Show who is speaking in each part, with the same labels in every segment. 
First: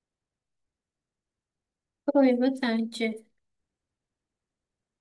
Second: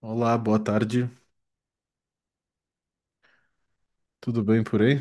Speaker 1: Olá, boa tarde.
Speaker 2: Oi, boa tarde.
Speaker 1: Tudo bem por aí?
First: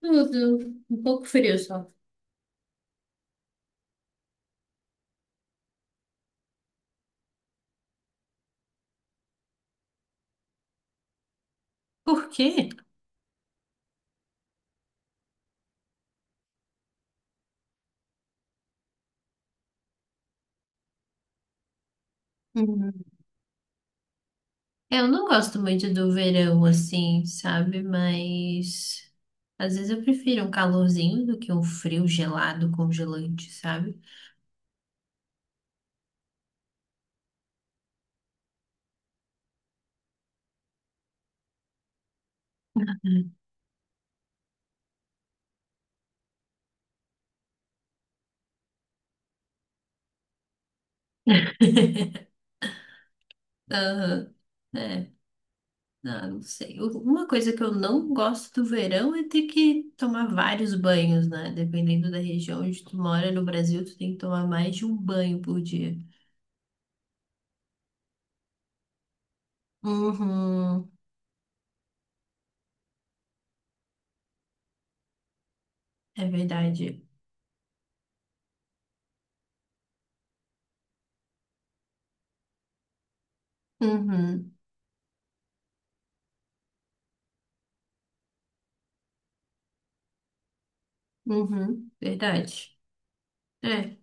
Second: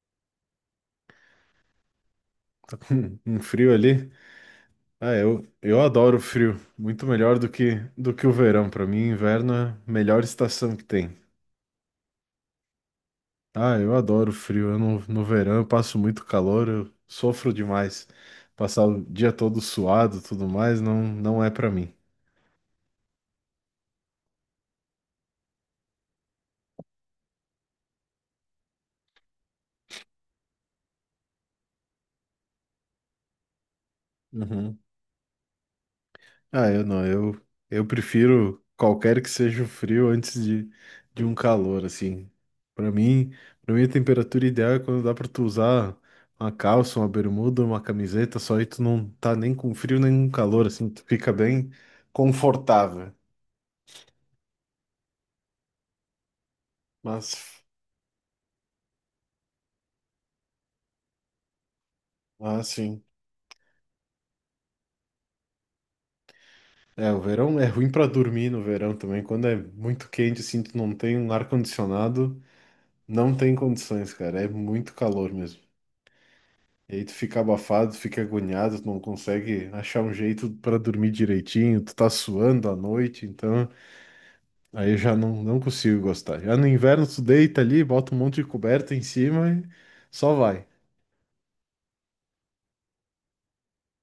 Speaker 2: Tudo um pouco frio só.
Speaker 1: Um frio ali? Ah, eu adoro frio. Muito melhor do que o verão. Para mim, inverno é a melhor estação que tem.
Speaker 2: Por quê?
Speaker 1: Ah, eu adoro frio. Eu no verão eu passo muito calor, eu sofro demais. Passar o dia todo suado, tudo mais, não é para mim.
Speaker 2: Hum. Eu não gosto muito do verão assim, sabe? Mas às vezes eu prefiro um calorzinho do que um frio gelado, congelante, sabe?
Speaker 1: Uhum. Ah, eu não, eu prefiro qualquer que seja o frio antes de um calor, assim. Pra mim, para mim a temperatura ideal é quando dá pra tu usar uma calça, uma bermuda, uma camiseta, só aí tu não tá nem com frio nem com calor, assim, tu fica bem confortável.
Speaker 2: Ah, é, ah, não sei. Uma coisa
Speaker 1: Mas,
Speaker 2: que eu não gosto do verão é ter que tomar vários banhos, né? Dependendo da região
Speaker 1: mas
Speaker 2: onde tu
Speaker 1: sim.
Speaker 2: mora, no Brasil, tu tem que tomar mais de um banho por dia.
Speaker 1: É, o verão é ruim pra dormir no verão também. Quando é muito quente, assim, tu
Speaker 2: Uhum,
Speaker 1: não tem um ar-condicionado, não tem condições, cara. É muito calor mesmo.
Speaker 2: é
Speaker 1: E
Speaker 2: verdade.
Speaker 1: aí tu fica abafado, fica agoniado, tu não consegue achar um jeito pra dormir direitinho, tu tá suando à noite, então
Speaker 2: Uhum.
Speaker 1: aí eu já não consigo gostar. Já no inverno tu deita ali, bota um monte de coberta em cima e só vai.
Speaker 2: Uhum, verdade. É,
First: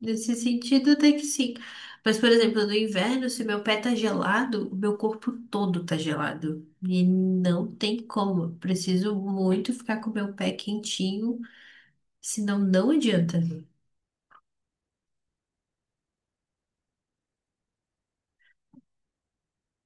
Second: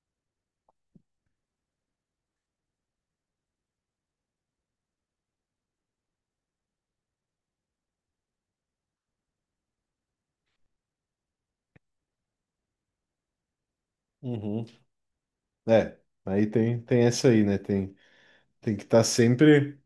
Speaker 2: nesse sentido até que sim. Mas, por exemplo, no inverno, se meu pé tá gelado, o meu corpo todo tá gelado. E não tem como. Eu preciso muito ficar com o meu pé quentinho, senão não adianta.
Speaker 1: Uhum. É, aí tem essa aí, né? Tem, tem que estar sempre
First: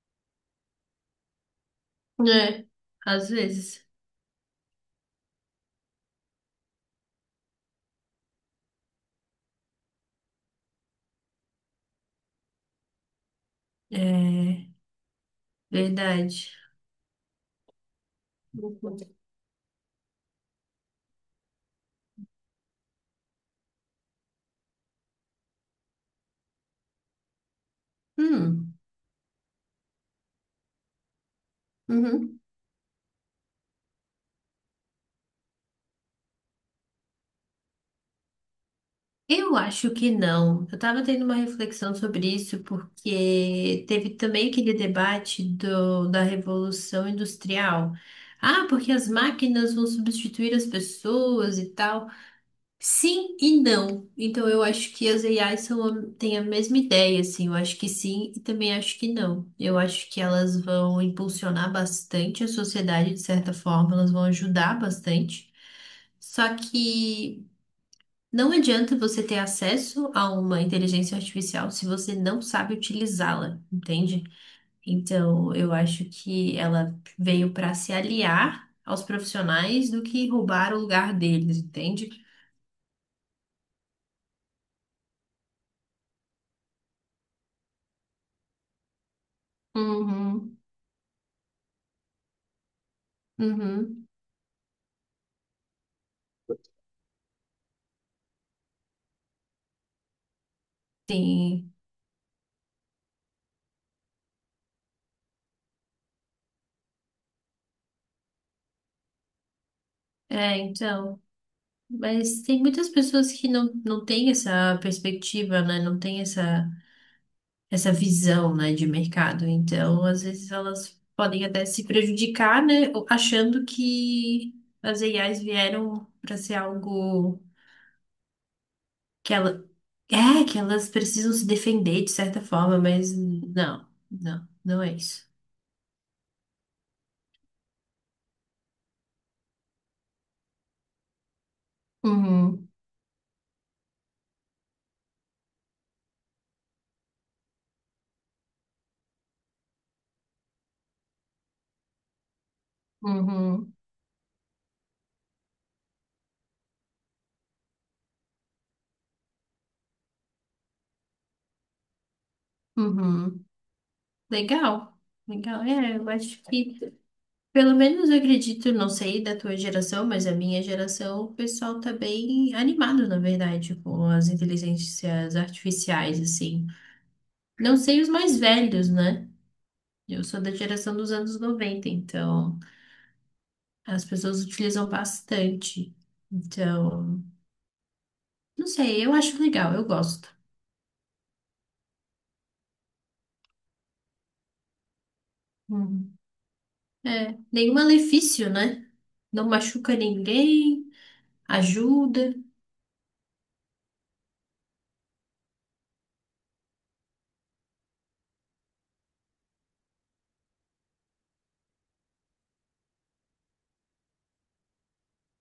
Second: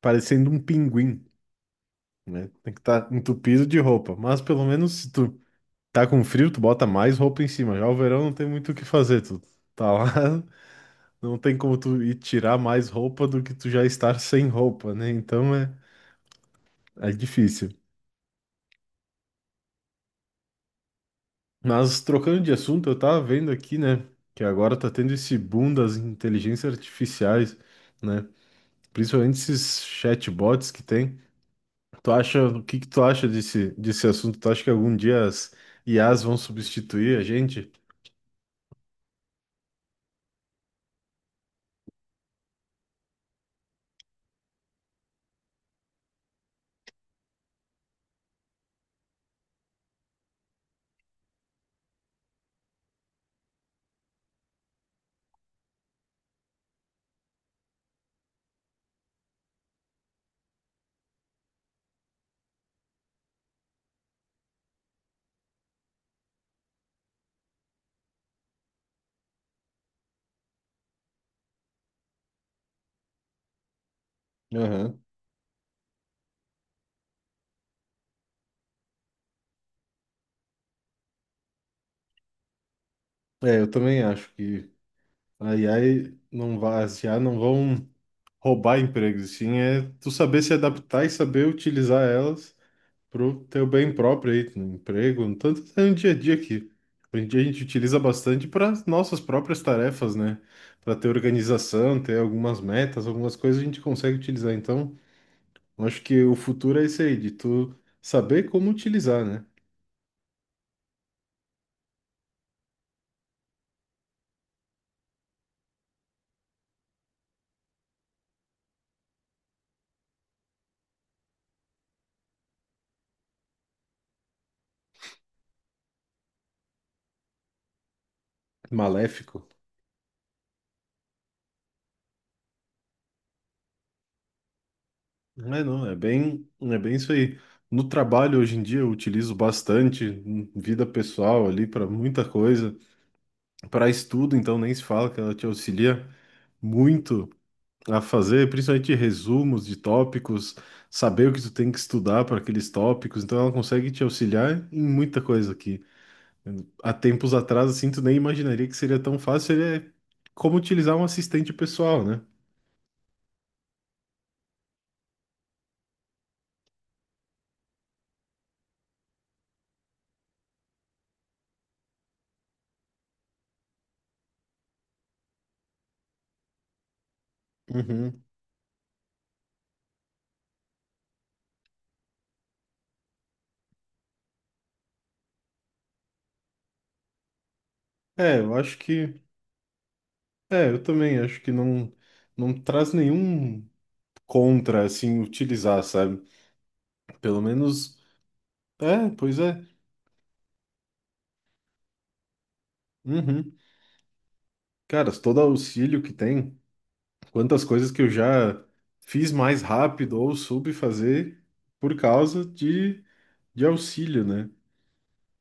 Speaker 1: parecendo um pinguim, né?
Speaker 2: É,
Speaker 1: Tem que estar
Speaker 2: às
Speaker 1: entupido de
Speaker 2: vezes.
Speaker 1: roupa, mas pelo menos se tu tá com frio, tu bota mais roupa em cima. Já o verão não tem muito o que fazer, tu tá lá. Não tem como tu ir tirar mais roupa do que tu já estar sem
Speaker 2: É,
Speaker 1: roupa, né? Então é,
Speaker 2: verdade.
Speaker 1: é difícil.
Speaker 2: Uhum.
Speaker 1: Mas trocando de assunto, eu tava vendo aqui, né? Que agora tá tendo esse boom das inteligências artificiais, né?
Speaker 2: Hum,
Speaker 1: Principalmente esses chatbots que tem. Tu
Speaker 2: uhum.
Speaker 1: acha, o que que tu acha desse assunto? Tu acha que algum dia as IAs vão substituir a gente?
Speaker 2: Eu acho que não. Eu estava tendo uma reflexão sobre isso porque teve também aquele debate da Revolução Industrial. Ah, porque as máquinas vão substituir as pessoas e tal. Sim e não. Então eu acho que as AIs são, têm a mesma ideia, assim. Eu acho que sim e também acho que não. Eu acho que elas vão impulsionar bastante a sociedade, de certa forma, elas vão ajudar bastante. Só que não adianta você ter acesso a uma inteligência artificial se você não sabe utilizá-la, entende?
Speaker 1: Aham.
Speaker 2: Então, eu acho que ela veio para se aliar aos profissionais do que roubar o lugar deles, entende?
Speaker 1: É, eu também acho que a IA não vai, as IA não vão roubar empregos, sim é tu saber se
Speaker 2: Uhum,
Speaker 1: adaptar e saber utilizar elas pro teu bem
Speaker 2: uhum,
Speaker 1: próprio aí, no emprego, no tanto até no dia a dia aqui. Hoje em dia a gente utiliza bastante para nossas próprias tarefas, né? Para ter
Speaker 2: sim.
Speaker 1: organização, ter algumas metas, algumas coisas a gente consegue utilizar. Então, eu acho que o futuro é isso aí, de tu saber como utilizar, né?
Speaker 2: É, então. Mas tem muitas pessoas que não, não têm essa perspectiva, né? Não têm essa visão, né, de mercado. Então, às vezes elas podem até se prejudicar, né, achando que as AIs vieram para ser algo que
Speaker 1: Maléfico.
Speaker 2: ela que elas precisam se defender de certa forma, mas não, não, não é isso.
Speaker 1: Não é não, é bem isso aí. No trabalho hoje em dia eu utilizo bastante, em vida pessoal ali para muita
Speaker 2: Uhum,
Speaker 1: coisa. Para estudo, então, nem se fala que ela te auxilia muito a fazer, principalmente resumos de tópicos, saber o que tu tem que estudar para aqueles tópicos. Então, ela
Speaker 2: uhum,
Speaker 1: consegue te auxiliar em muita coisa aqui. Há tempos atrás, assim, tu nem imaginaria que seria tão fácil. Ele é como utilizar um assistente pessoal, né?
Speaker 2: uhum. Legal, legal. É, eu acho que pelo menos eu acredito, não sei da tua geração, mas a minha geração, o pessoal tá bem animado, na verdade, com as inteligências artificiais, assim. Não sei os
Speaker 1: Uhum.
Speaker 2: mais velhos, né? Eu sou da geração dos anos 90, então as pessoas utilizam bastante. Então,
Speaker 1: É, eu
Speaker 2: não
Speaker 1: acho
Speaker 2: sei, eu
Speaker 1: que.
Speaker 2: acho legal, eu gosto.
Speaker 1: É, eu também acho que não, não traz nenhum contra, assim, utilizar,
Speaker 2: Uhum.
Speaker 1: sabe?
Speaker 2: É,
Speaker 1: Pelo
Speaker 2: nenhum
Speaker 1: menos.
Speaker 2: malefício, né?
Speaker 1: É, pois
Speaker 2: Não
Speaker 1: é.
Speaker 2: machuca ninguém, ajuda.
Speaker 1: Uhum. Cara, todo auxílio que tem, quantas coisas que eu já fiz mais rápido ou soube fazer por causa de auxílio, né?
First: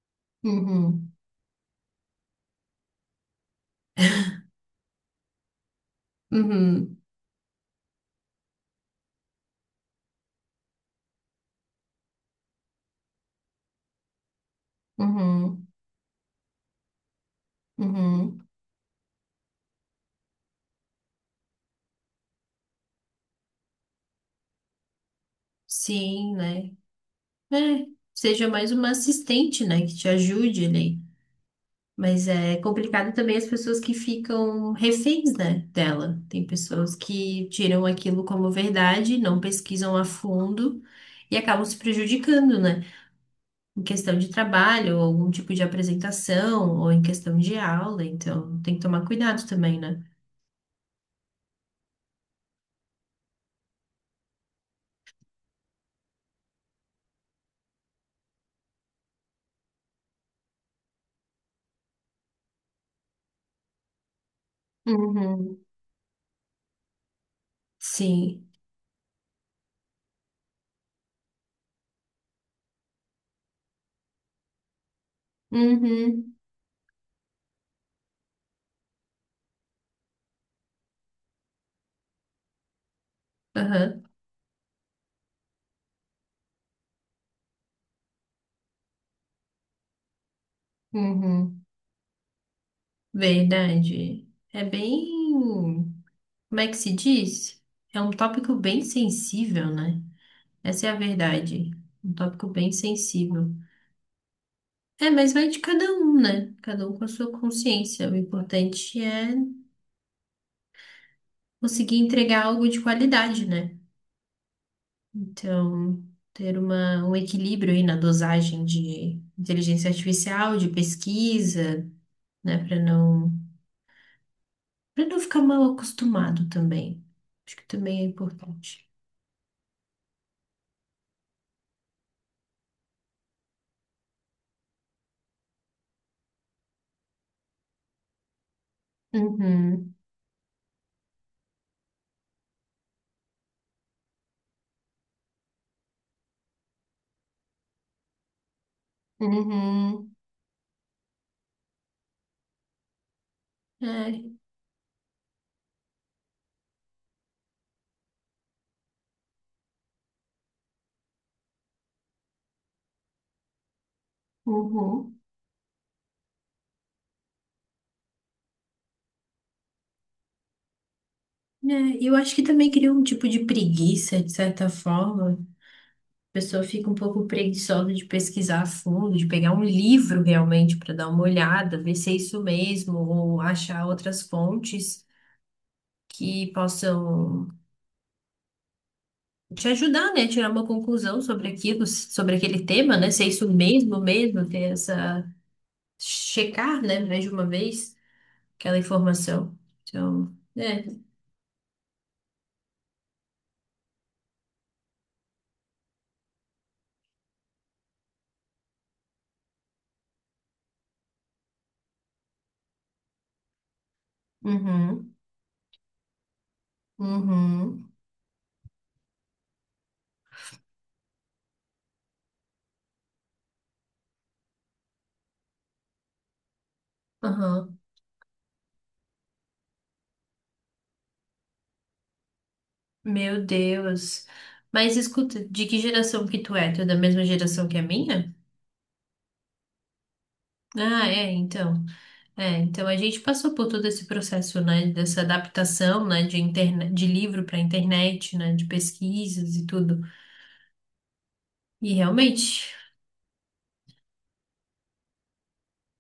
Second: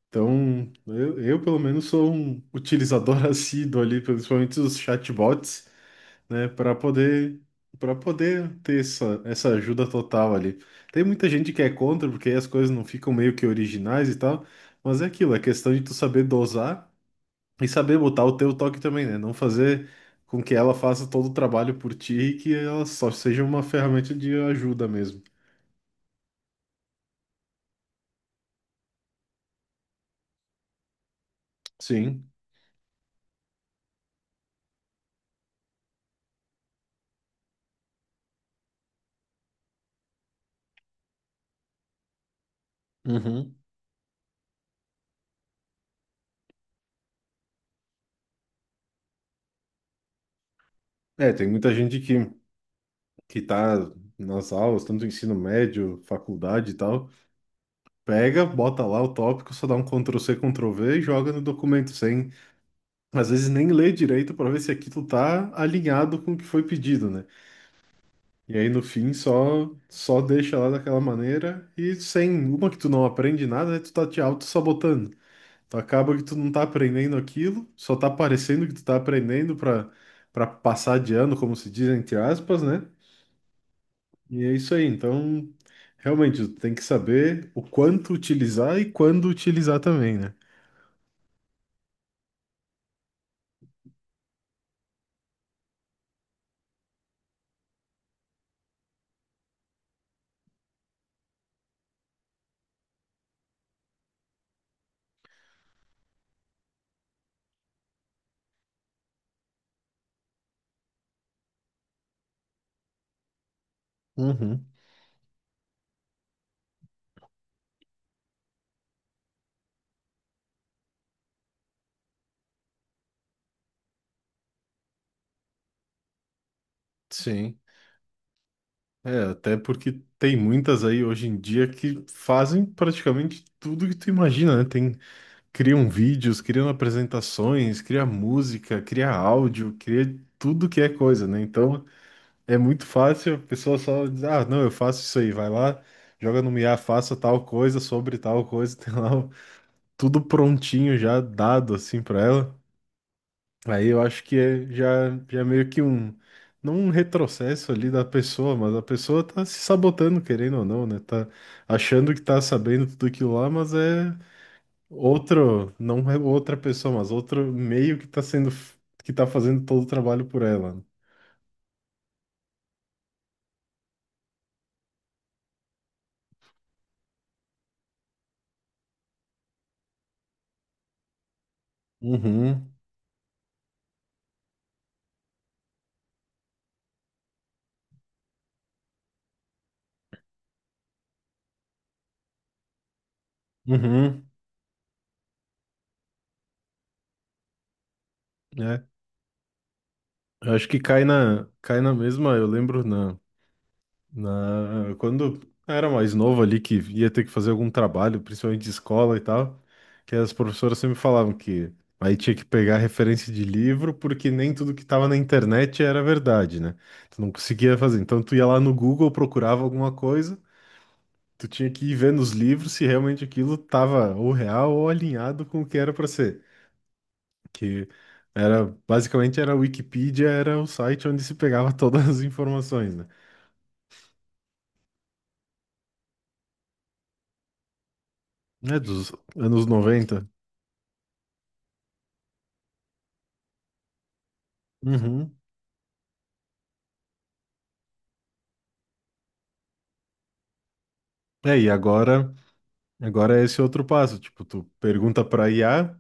Speaker 1: Então,
Speaker 2: Uhum,
Speaker 1: eu pelo menos sou um utilizador assíduo ali, principalmente os chatbots, né,
Speaker 2: uhum,
Speaker 1: para poder ter essa, essa ajuda total ali. Tem muita gente que é contra, porque aí as coisas não ficam meio que originais e tal, mas é aquilo, é
Speaker 2: uhum,
Speaker 1: questão de tu saber dosar e saber botar o
Speaker 2: uhum.
Speaker 1: teu toque também, né? Não fazer com que ela faça todo o trabalho por ti e que ela só seja uma ferramenta de ajuda mesmo.
Speaker 2: Sim, né? É, seja mais uma assistente, né, que te ajude ali. Mas
Speaker 1: Sim.
Speaker 2: é complicado também as pessoas que ficam reféns, né, dela. Tem pessoas que tiram aquilo como verdade, não pesquisam a fundo e acabam se prejudicando, né,
Speaker 1: Uhum.
Speaker 2: em questão de trabalho, ou algum tipo de apresentação, ou em questão de aula. Então, tem que tomar cuidado também, né?
Speaker 1: É, tem muita gente que tá nas aulas, tanto ensino médio, faculdade e tal, pega, bota lá o tópico, só dá um Ctrl+C, Ctrl+V e joga no documento, sem, às vezes, nem ler direito para ver se aquilo tá
Speaker 2: Uhum.
Speaker 1: alinhado com o que foi pedido, né?
Speaker 2: Sim.
Speaker 1: E aí no fim só deixa lá daquela maneira e sem uma que tu não aprende nada, né, tu tá te auto-sabotando. Tu acaba que tu
Speaker 2: Uhum.
Speaker 1: não tá aprendendo aquilo, só tá parecendo que tu tá aprendendo pra para passar de ano, como se diz entre aspas, né?
Speaker 2: Aham.
Speaker 1: E é isso aí. Então, realmente tu tem que saber o quanto utilizar e quando utilizar também, né?
Speaker 2: Uhum. Verdade. É bem. Como é que se diz? É um tópico bem sensível, né? Essa é a verdade. Um tópico bem sensível. É, mas vai de cada um, né? Cada um com a sua consciência. O importante é conseguir entregar algo de qualidade, né?
Speaker 1: Uhum,
Speaker 2: Então, ter uma, um equilíbrio aí na dosagem de inteligência artificial, de pesquisa, né? Para não ficar mal acostumado também. Acho
Speaker 1: sim.
Speaker 2: que também é importante.
Speaker 1: É, até porque tem muitas aí hoje em dia que fazem praticamente tudo que tu imagina, né? Tem criam vídeos, criam apresentações, cria música, cria áudio,
Speaker 2: Uhum,
Speaker 1: cria tudo que é coisa, né? Então é muito fácil a pessoa só dizer ah, não, eu faço isso aí, vai lá, joga no IA, faça tal coisa sobre tal coisa, tem lá o-
Speaker 2: uhum,
Speaker 1: tudo prontinho já dado assim para ela. Aí eu acho
Speaker 2: é,
Speaker 1: que é, já é meio que um, não um retrocesso ali da pessoa, mas a pessoa tá se sabotando, querendo ou não, né? Tá achando que tá sabendo tudo aquilo lá, mas é
Speaker 2: uhum.
Speaker 1: Outro, não é outra pessoa, mas outro meio que tá sendo, que tá fazendo todo o trabalho por ela.
Speaker 2: É, eu acho que também cria um tipo de preguiça, de certa forma. A pessoa fica um pouco preguiçosa de pesquisar a fundo, de pegar um livro realmente para dar uma olhada, ver se é isso
Speaker 1: Uhum,
Speaker 2: mesmo, ou achar outras fontes que possam te ajudar, né, a tirar uma conclusão sobre aquilo, sobre aquele tema, né, se é isso mesmo,
Speaker 1: uhum,
Speaker 2: mesmo, ter essa checar, né, mais de uma vez aquela
Speaker 1: né?
Speaker 2: informação. Então,
Speaker 1: Eu acho que
Speaker 2: é.
Speaker 1: cai na mesma, eu lembro na, na, quando eu era mais novo ali, que ia ter que fazer algum trabalho, principalmente de escola e tal, que as professoras sempre falavam que aí tinha que pegar referência de livro, porque nem tudo que tava na
Speaker 2: Uhum,
Speaker 1: internet era verdade, né? Tu não conseguia
Speaker 2: uhum,
Speaker 1: fazer. Então tu ia lá no Google, procurava alguma coisa, tu tinha que ir ver nos livros se realmente aquilo tava ou real ou alinhado com o que era para ser.
Speaker 2: aham.
Speaker 1: Que era basicamente era a Wikipedia, era o site onde se pegava todas as informações, né?
Speaker 2: Meu Deus. Mas escuta, de que geração que tu é? Tu é da mesma geração que a minha?
Speaker 1: É dos anos 90.
Speaker 2: Ah, é, então. É, então a gente passou por todo esse processo, né, dessa
Speaker 1: Uhum.
Speaker 2: adaptação, né, de internet, de livro para internet, né, de pesquisas e tudo.
Speaker 1: É, e
Speaker 2: E
Speaker 1: agora,
Speaker 2: realmente,
Speaker 1: agora é esse outro passo, tipo, tu pergunta para IA,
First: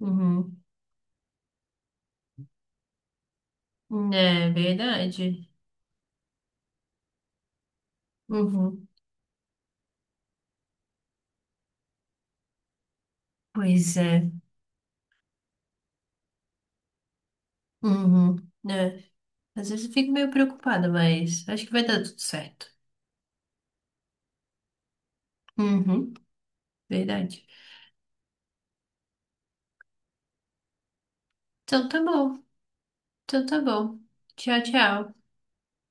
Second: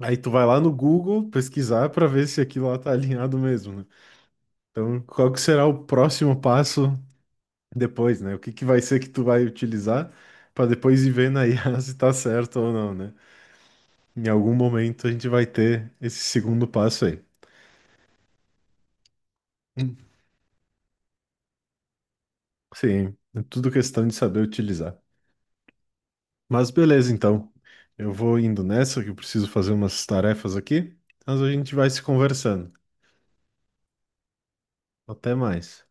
Speaker 1: aí tu vai lá
Speaker 2: uhum,
Speaker 1: no Google pesquisar para ver se aquilo lá tá alinhado mesmo, né?
Speaker 2: é
Speaker 1: Então, qual que
Speaker 2: verdade.
Speaker 1: será o próximo passo depois, né? O que que vai
Speaker 2: Uhum,
Speaker 1: ser que tu vai utilizar para depois ir vendo aí se tá certo ou não, né?
Speaker 2: pois
Speaker 1: Em
Speaker 2: é.
Speaker 1: algum momento a gente vai ter esse segundo passo aí.
Speaker 2: Uhum, né. Às vezes eu
Speaker 1: Hum.
Speaker 2: fico meio preocupada, mas acho que vai dar tudo certo.
Speaker 1: Sim, é tudo questão de saber utilizar.
Speaker 2: Uhum,
Speaker 1: Mas beleza,
Speaker 2: verdade.
Speaker 1: então. Eu vou indo nessa, que eu preciso fazer umas tarefas aqui, mas a gente vai
Speaker 2: Então tá
Speaker 1: se
Speaker 2: bom.
Speaker 1: conversando.
Speaker 2: Então tá bom. Tchau, tchau.
Speaker 1: Até mais.